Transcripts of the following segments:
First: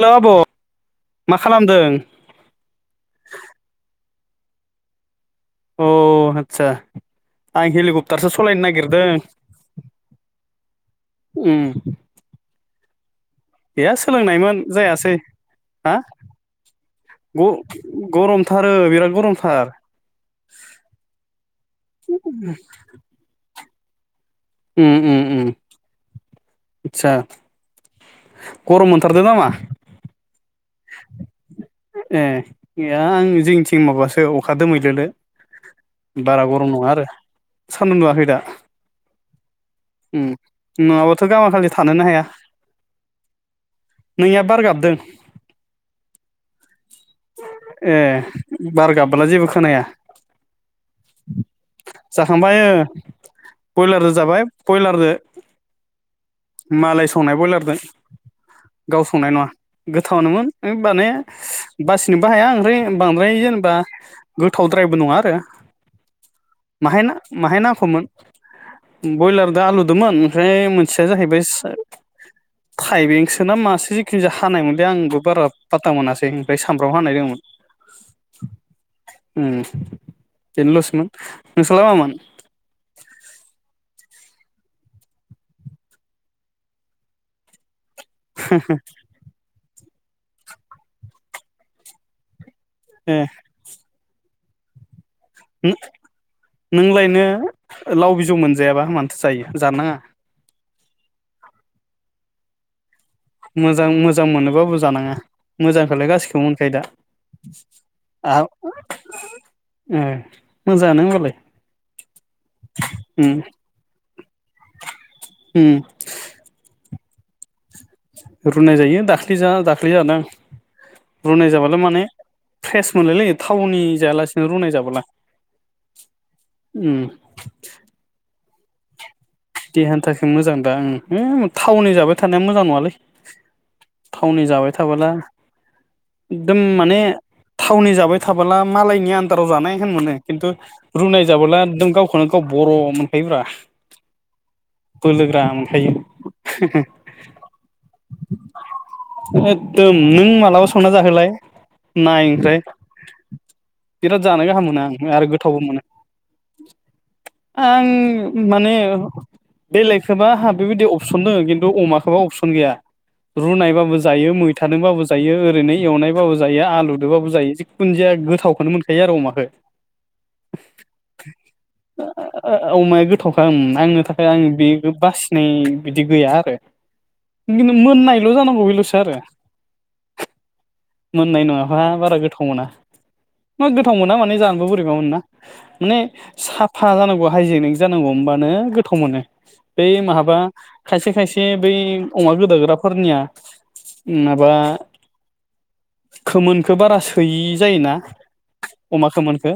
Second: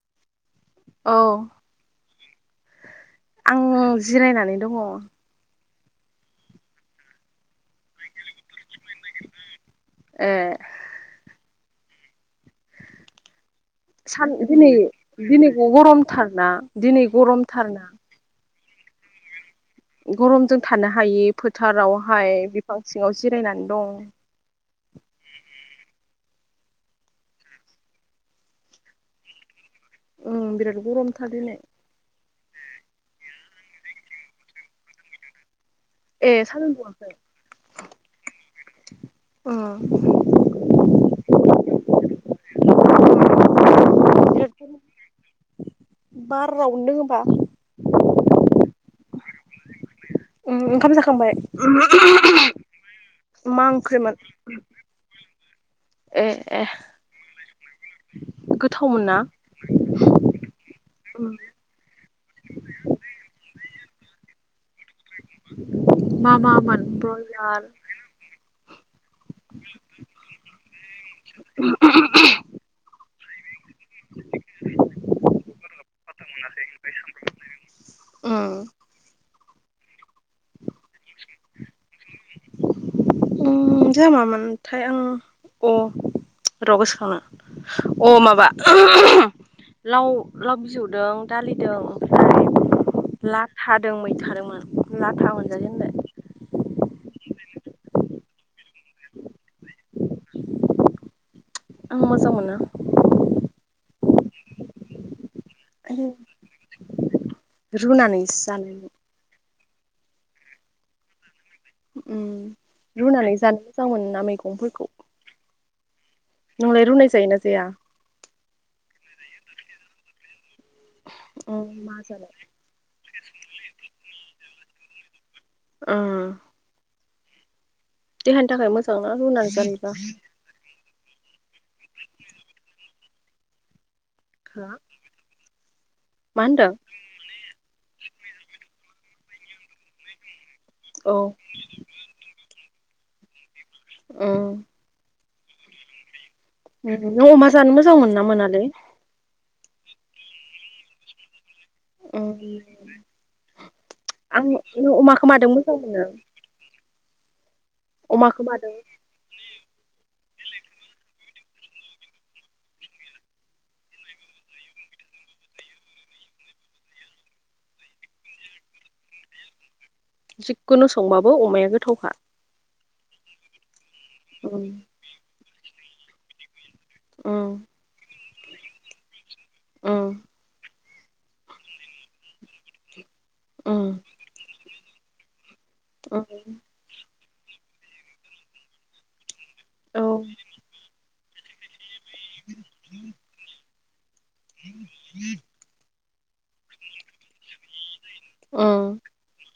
हेल' आब' औ मा खालामदों आं जिरायनानै दङ अ आतसा आं हेलिकप्टारसो सालायनो नागिरदों ए [inaudible] गैया सान सोलोंनायमोन दिनै जायासै दिनै हा गरमथारना दिनै गरमथारना ग-गरम थार आरो बिराद गरमथार गरमजों थानो हायि फोथारावहाय बिफां सिङाव जिरायनानै दं उम उम उम आदसा गरम मोनथारदों नामा उम बिराद गरमथार दिनै ए आं जोंनिथिं माबासो अखा दोमैलोलो ए बारा सानदुं गरम नङा आरो दुङाखै सान्दुं दुंआखै दा उम उम नङाबाथ' गामाखालि थानोनो हाया नोंनिया बिराद बार गाबदों बारावनो दङबा ए बार गाबला जेबो खोनाया ओंखाम जाखांबाय मा ब्रयलारजों ओंख्रिमोन जाबाय ब्रयलारजों ए ए मालाय संनाय ब्रयलारजों गोथावमोन ना गावसंनाय नङा गोथावनोमोन माने उम बासिनोबो हाया ओंफ्राय बांद्राय जेनेबा गोथावद्रायबो नङा आरो मा मामोन माहाय माहाय ब्रयलार नांखौमोन। ब्रयलार दा आलुदोंमोन ओमफ्राय मोनसेया जाहैबाय थाइबेंसो मासे जिखि ज हानाय मोनल आंबो बारा फा था मोनासै ओफ्राय सामबफ्राम हानाय दंमोन। उम ओ बेनोलसमोन नोंसोरला मामोन? ओ जोंहा मामोनथाय आं अ र गोसोखांनो अ माबा लाव लाव बिजौदों दालिदों ओमफ्राय ए लाथादों मै खारोमोन हु नोंलायनो नोङो लाव बिजौ मोनजायाबा मानोथो जायो जानो नाङा। आं मोजांमोनो। मोजां मोजां मोनोबाबो जानाङा मोजांखौलाय गासिखौबो मोनखायो दा। रुनानै जानाय ए मोजाङानो होमबालाय ओम उम रुनानै जानो मोजां मोन ना मैगंफोरखौ। उम जायो ना जाया? रुनाय जायो दाख्लि जा दाख्लि जादों। रुनाय उम जाबालाय मा माने जानो फ्रेस मोनलायलै थावनि जायालासिनो रुनाय जाबोला ओम [unintelligible] देहानि थाखाय मोजां। देहानि थाखाय मोजां दा ओम थाटाउन जाबाय थानाया मोजां नङालै। थावनि हो जाबाय मा थाबोला एकदम होनदों माने थावनि जाबाय थाबोला मालायनि आ बटाराव जानाय होन मोनो खिन्थु औ रुनाय जाबोलाम गावखौनो गाव बर' मोनखायोब्रा। ओम बोलोग्रा मोन खायो। नों अमा जानो मोजां मोन ना मोनालै एखदम नों मालाबा संना जाहोलाय औ नाय ओमफ्राय बिराद आं जानो गाहाम मोनो नों आरो अमाखौ माजों गोथावबो मोजां मोनो? आं अमाखौ मादों माने बेलेंखौबा आंहा बेबायदि अपसन दङ खिन्थु अमाखौबा अपसन गैया। रुनायबाबो जायो मैथादोंबाबो जायो ओरैनो एवनायबाबो जायो आलुजोंबाबो जायो जिखुन जाया गोथावखौनो मोनखायो आरो अमाखौ। जिखुनु संबाबो अमाया गोथावखा। अमाया गोथावखोमोन ओम आंनो थाखाय आं उम बे बासिनाय बिदि गैया आरो उम मोननायल' जानांगौ बेल'सो आरो ओम मोननाय नङाबा बारा गोथाव मोना मा गोथाव जिगाबजों मोना माने जानोबो बोरैबाब मोनो ना। माने साफा जानांगौ हाइजेनिक जानांगौ होमबानो गोथाव मोनो। बै महाबा खायसे खायसे बै अमा गोदोग्राफोरनिया [inaudible] खोमोनखौ बारा सोयि जायोना अमा खोमोनखौ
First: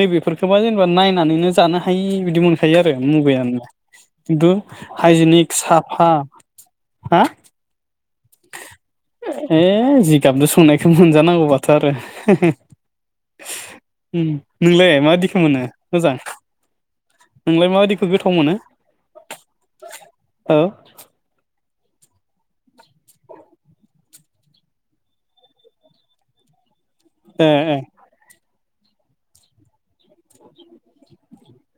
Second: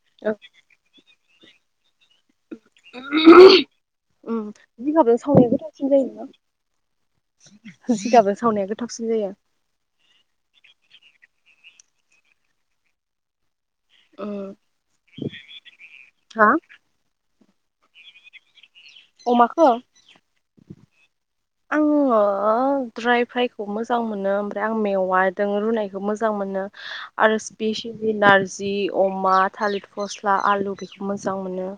नैबेफोरखौबा जेनेबा नायनानैनो जानो हायो। हियि बिदि मोनखायो आरो मुगायानोबा खिन्थु हाइजेनिक साफा हा जिगाबो सावनाया गोथावसिन जायो। ए जिगाबजों संनायखौ मोनजानांगौबाथ' आरो उम नोंलाय माबादि [unintelligible] मोजां हा नोंलाय माबादिखौ गोथाव मोनो। अमाखौ। औ [inaudible] ओ ड्राय फ्रायखौ मोजां मोनो ओमफ्राय आं मेवाजों रुनायखौ मोजां मोनो। आरो ए ए स्फेसिलि नार जि अमा थालिर फस्ला आलु बेखौ मोजां मोनो।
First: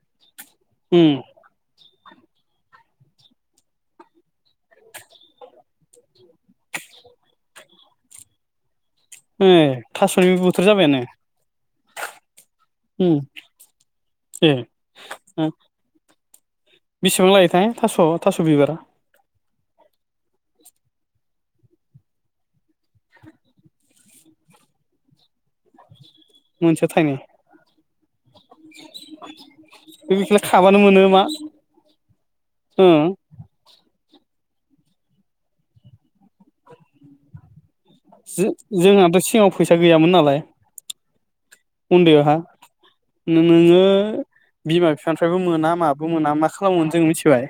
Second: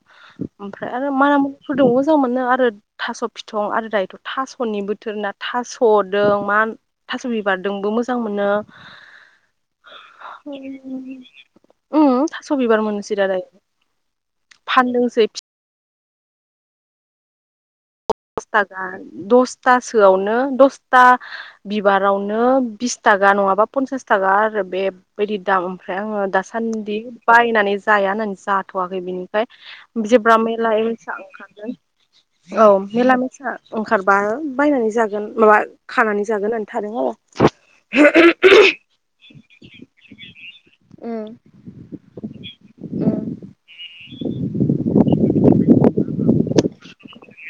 ओमफ्राय उम आरो माना मुनिफोर दङ। मोजां मोनो आरो थास' फिथं आरो दायोथ' थास'नि बोथोर ना थास'दों मा थास' बिबारजोंबो मोजां मोनो। ए थास'निबो बोथोर जाबायानो। उम थास' बिबार उम मोननोसै दा [unintelligible] ए। फानदोंसै बिस बेसेबां लायोथाय थास'। थास' [unintelligible] बिबारा थासोआवनो दसथा बिबारावनो बिस थाखा नङाबा पनसास थाखा आरो। बेबायदि दाम ओमफ्राय आङो मोनसेयाव दासान्दि थाइनै बायनानै जाया होननानैसो। जाथ'वाखै बिनिफ्राय बे जेब्रा बेखौलाय मैलाय खाबानो मोनो मायसा मा ओंखारदों औ। ओ मेला मेसा ओंखारबा बायनानै जागोन माबा खानानै जागोन होननानै थादों आरो। जो जोंहाथ' सिगाङाव फैसा गैयामोन नालाय। उन्दैआहा नोङो बिमा बिफानिफ्रायबो मोना माबो मोना मा खालामोमोन जोंङो मिथिबाय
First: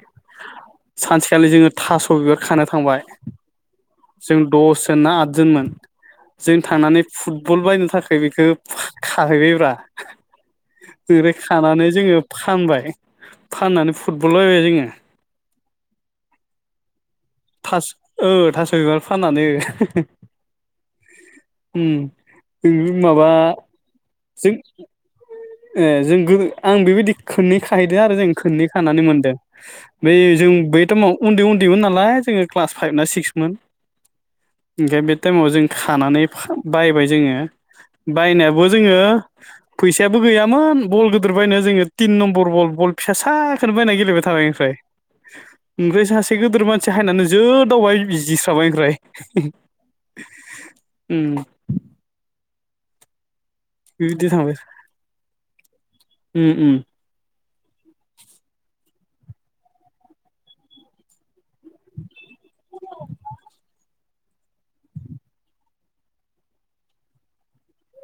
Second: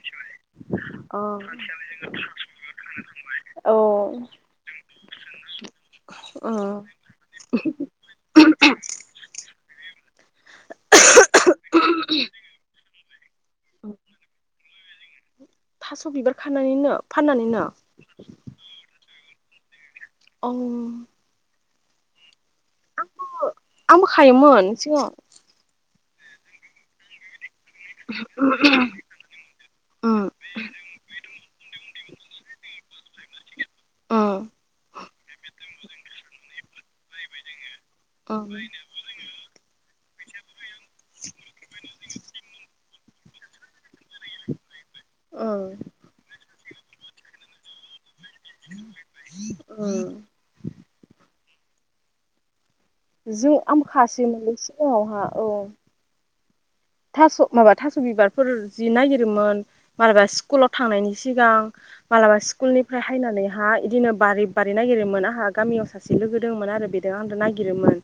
अ सानसेखालि जोङो थास' बिबार खानो थांबाय। औ जों दसजोन ना आदजोनमोन। ओ जों थांनानै फुटबल बायनो थाखाय बेखौ फान हैबायब्रा ओफ्राय खानानै जोङो फानबाय। फाननानै फुटबल बायबाय जोङो। थास' बिबार खानानैनो। फाननानैनो थास' औ थास' बिबार फाननानै। अह। ओम ओं नों माबा आंबो जों। खायोमोन सिगाङाव एह जों गोगो आं बेबायदि खोननै। खाहैदों आरो जों खोननै खानानै मोनदों बे उम जों बै थमाव उन्दै उन्दैमोन नालाय। नालाय जोङो क्लास फाइभ ना सिक्समोन उम ओंखाय बे टाइमाव जों खानानै फान बायबाय जोङो उम बायनायाबो जोङो फैसायाबो गैयामोन। बल गिदिर बायनो जोङो तिन नम्बर बल बल फिसा साखौनो बायना गेले बाय थाबाय ओमफ्राय उम ओफ्राय सासे गोदोर मानसि हायनानै जोदावबाय जि जिस्राबाय ओमफाय जों ओम। जों आमबो बिदि खासोयोमोनलै थांबाय सिगाङावहा औ। उम उम। थास' माबा थास' बिबारफोरा जि नागिरोमोन मालाबा स्कुलाव थांनायनि सिगां। ओ स्कुलनिफ्राय हायनानै हा बिदिनो बारि बारि नागिरोमोन आंहा गामियाव सासे लोगो दंमोन आरो बेदों आं नागिरोमोन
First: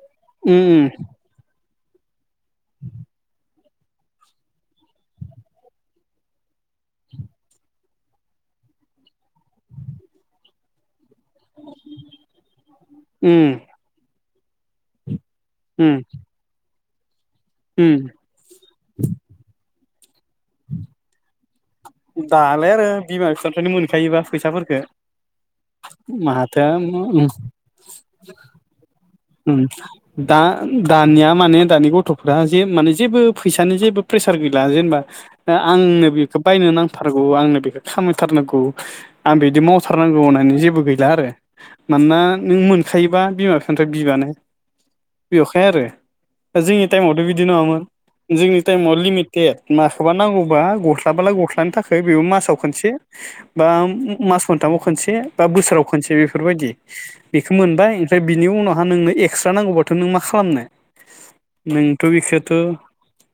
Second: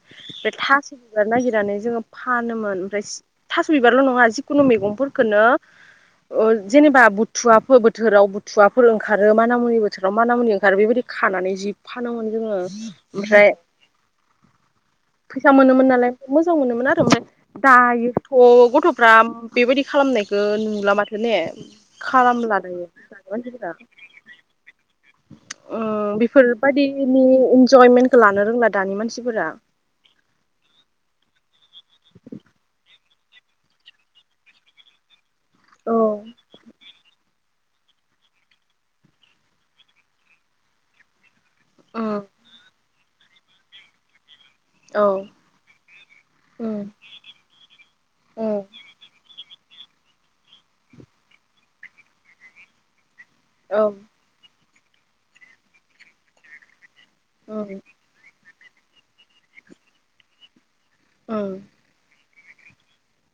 बे उम थास' बिबार नागिरनानै जोङो फानोमोन ओमफ्राय। थास' बिबारल' नङा जिखुनु मैगंफोरखौनो ओ जेनेबा बुथुवाफो बोथोराव बुथुवाफोर ओंखारो माना मुनि बोथोराव माना मुनि ओंखारो बेबायदि खानानै जि फानोमोन जोङो ओमफ्राय उम फैसा मोनोमोन उम नालाय मोजां मोनोमोन आरो ओमफ्राय दायो उम थ' गथ'फ्रा बेबायदि खालामनायखौ नुला माथो ने? खालामला दालाय दायो आरो बिमा मानसिफोरा। बिफानिफ्रायनो मोनखायोबा फैसाफोरखौ ओ माथो बेफोरबायदिनि इन्जयमेन्टखौ लानो रोंला दानि मानसिफोरा ओम दा दानिया माने दानि गथ' गथ'फ्रा जे माने जेबो फैसानि जेबो प्रेसार गैला जेनेबा आ आंनो उम बेखौ बायनो नांथारगौ आंनो बे खामायथारनांगौ आं बिदि मावथारनांगौ होननानै जेबो गैला आरो। मानोना नों मोनखायोबा बिमा बिफानिफ्राय बिबानो औ [unintelligible] आरो उम जोंनि टाइमावथ' बिदि नङामोन उम जोंनि टाइमाव लिमिटेड। माखोबा नांगौबा गस्लाबालाय गस्लानि थाखाय बेबो मासाव खनसे बा औ मास साथामाव खनसे बा बोसोराव खनसे बेफोरबायदि बेखौ उम मोनबाय ओमफ्राय बिनि उनाव आ नोंनो एक्सट्रा नांगौबाथ' नों मा खालामनो उम नोंथ' बेखौ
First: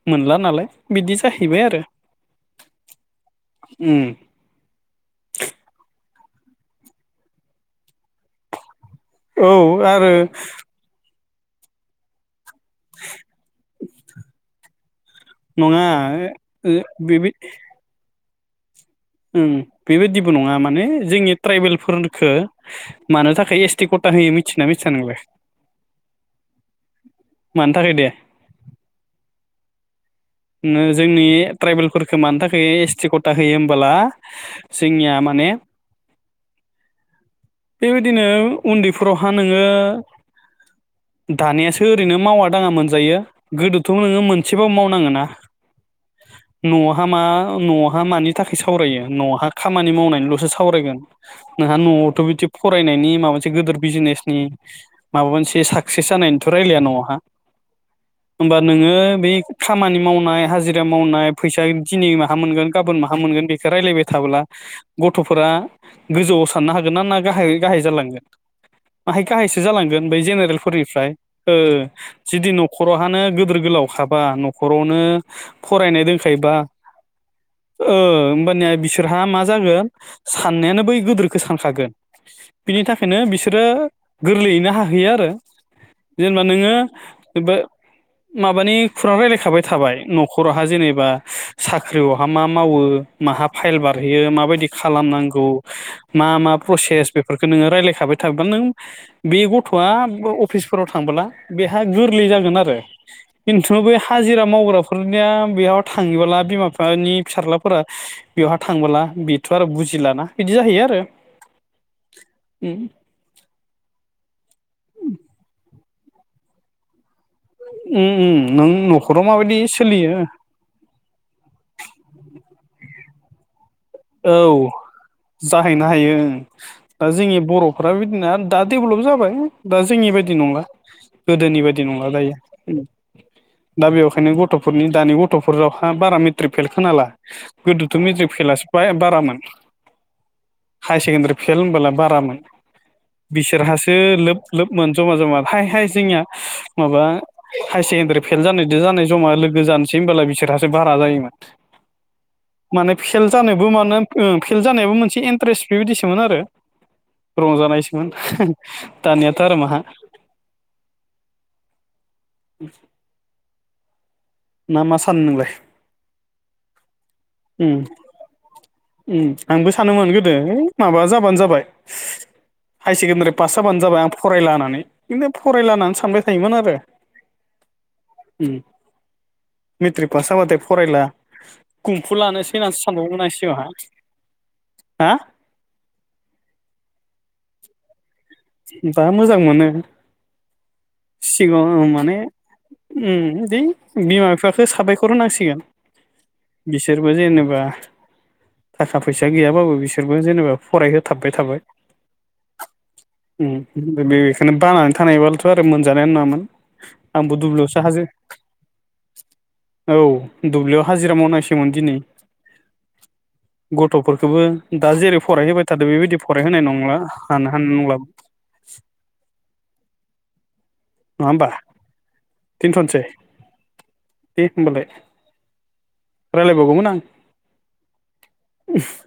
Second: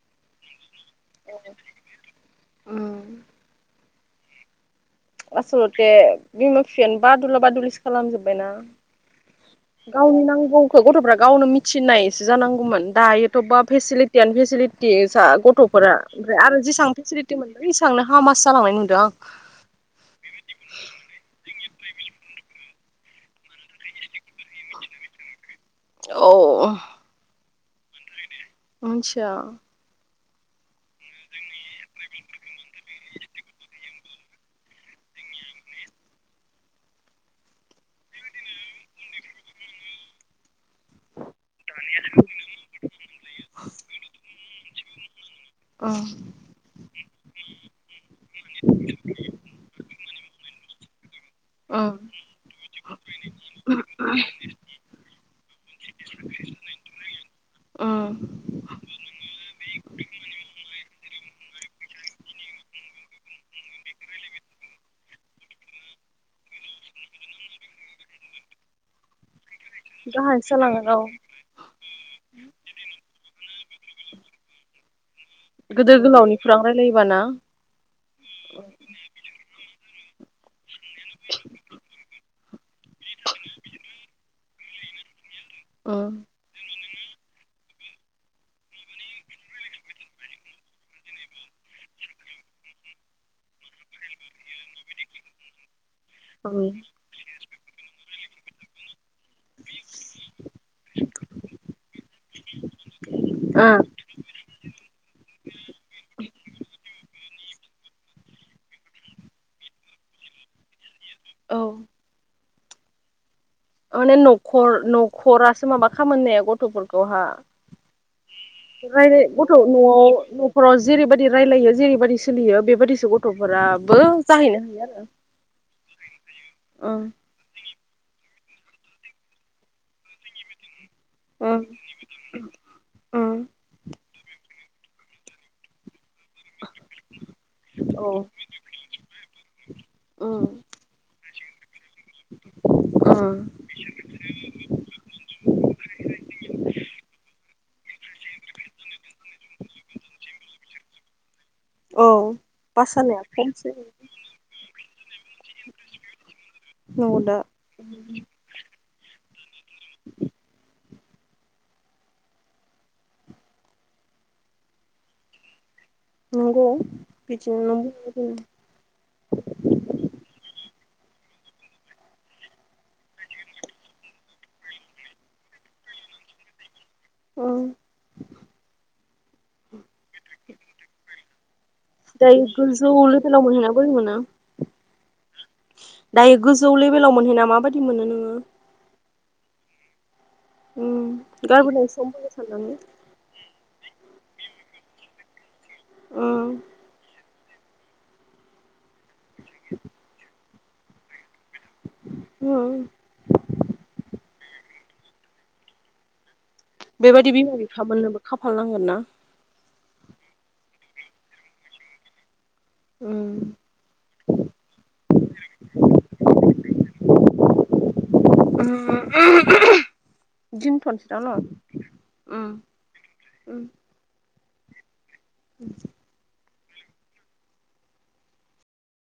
मोनला नालाय बिदि जाहैबाय आरो उम उम आसल'थे बिमा बिफायानो बादुला बादुलिसो खालामजोब्बायना। औ आरो गावनि नांगौखौ गथ'फ्रा गावनो मिथिनायसो जानांगौ मोन दायोथ' बा फेसिलिटियानो फेसिलिटिसा नङा गथ'फोरा ओमफ्राय आरो ओ जेसबां बेबि फेसिलिटि मोनदों एसांनो। हामासो जालांनाय नुदो आं। ओं बेबायदिबो नङा माने जोंनि ट्राइबेलफोरखो मानो थाखाय एस टि कथा होयो मिथिना मिथि [unintelligible] औ मानि थाखाय दे। [unintelligible] जोंनि ट्राइबेलखो मानो थाखाय एस टि खथा होयो होमबोला जोंनिया मा माने बेबायदिनो उन्दैफोरावहा नोङो दानियासो ओरैनो मावा दाङा मोनजायो गोदोथ' नोङो मोनसेबाबो मावनाङोना। अ'। न'आवहा मा न'आवहा मानि थाखाय सावरायो न'आवहा खामानि मावनायनिल'सो सावरायगोन नोंहा ओं न'आवथ' बिदि फरायनायनि माबा मोनसे गिदिर बिजनेसनि माबा मोनसे साक्सेस ओं ज [unintelligible] हाजिरा मावनाय फैसा दिनै माहा मोनगोन गाबोन माहा मोनगोन बेखौ रायलायबाय थाब्ला गथ'फोरा साननो हागोन ना गाहायै गाहाय जालांगोन [unintelligible] जालांगोन बै गाहायसो जालांगोन औ जेनेरेलफोरनिफ्राय जुदि न'खरावहानो गिदोर गोलाव खाबा न'खरावनो गोदोर फरायनाय दोनखायोबा गोलावनिफ्रां रायलायोबाना होमबानिया बिसोरहा मा जागोन साननायानो बै गोदोरखो सानखागोन बिनि थाखायनो बिसोरो गोरलैयैनो हाहैयो आरो ओम जेनेबा नोङो बेबो माबानि खुरां रायलायखाबाय थाबाय न'खरावहा जेनेबा साख्रियावहा मा मावो माहा फाइल बारहैयो माबायदि खालामो ओम [unintelligible] अफिसफोराव थांबोला बेहा गोरलै जागोन आरो खिन्थु ओ बे हाजिरा मावग्रा बेयाव थाङोबोला बिमा बिफा नि फिसाजलाफोरा बेवहा थांबोला बेथ' आरो बुजिलाना बिदि जाहैयो आरो औ [unintelligible] खामानिनाया गथ'फोरखौहा उ उ राय गथ' न'आव न'फोराव जेरैबायदि रायलायो जेरैबायदि सोलियो बेबायदिसो गथ' गथ'फोराबो जाहैनो औ हायो आरो जाहैनो हायो ओं दा जोंनि बर'फोराबो बिदिना दा डेभेलप जाबाय दा जोंनि बायदि नंला ओं गोदोनि बायदि नंला दायो औ दा बेवाय ओंखायनो गथ'फोरनि दानि गथ'फोरावहा बारा मेट्रिक फेल खोनाला गोदोथ' मेट्रिक फेलासो हाय बारामोन हायार सेकेडारि फेल होनबोला बारामोन बिसोरहासो लोब लोबमोन जमा जमा हाय हाय जोंनिया माबा हायार सेकेण्डारि फेल जानादो जानाय जमा लोगो जानोसै होनोमबोला बिसोरहासो बारा जायोमोन औ फास जानायासो बुङानो ओम फेल जानायाबो मोनसे इन्टारेस्ट बेबायदिसोमोन आरो नंगौ दा रंजानायसोमोन दानियाथ' आरो माहा [inaudible] ना मा सानो नोंलाय नंगौ बिदिनो नों बुंनाय ओम आंबो सानोमोन गोदो है माबा जाबानो जाबाय हायार सेकेण्डारि पास जाबानो जाबाय आं फरायला होननानै खिन्थु फरायला होननानै सानबाय थायोमोन आरो ओम मेट्रिक पास जाबाथाय फरायला खुम्फु लानोसै मानोसै सानबावोमोन आं सिगांहा बैमोना हा दायो गोजौ लेभेलाव मोनहैना माबायदि मोनो नोङो दा मोजां मोनो सिगां आङो गारबोनाय माने समफोरखौ साननानै ओम दि बिमा बिफाखौ साबायखर होनांसिगोन बिसोरबो जेनेबा थाखा फैसा गैयाबाबो बिसोरबो जेनेबा फरायहोथाबबाय थाबाय ओम बेखोनो बानानै थानायबालथ' आरो मोनजानायानो नङामोन बेबायदि आंबो बिमा दुब्लियावसो बिफा हाजो मोननोबो खाफाल नांगोन ना औ दुब्लियाव हाजिरा मावनांसोमोन दिनै ओम गथ'फोरखौबो दा जेरै फरायहोबाय थादों बेबायदि फरायहोनाय नंला हान हानाय नंला [unintelligible] [inaudible] दिन्थ'नसै दा नङा न' होमबा ओम दोनथ'नोसै ओम दे होमबालाय ओम रायलायबावगौमोन आं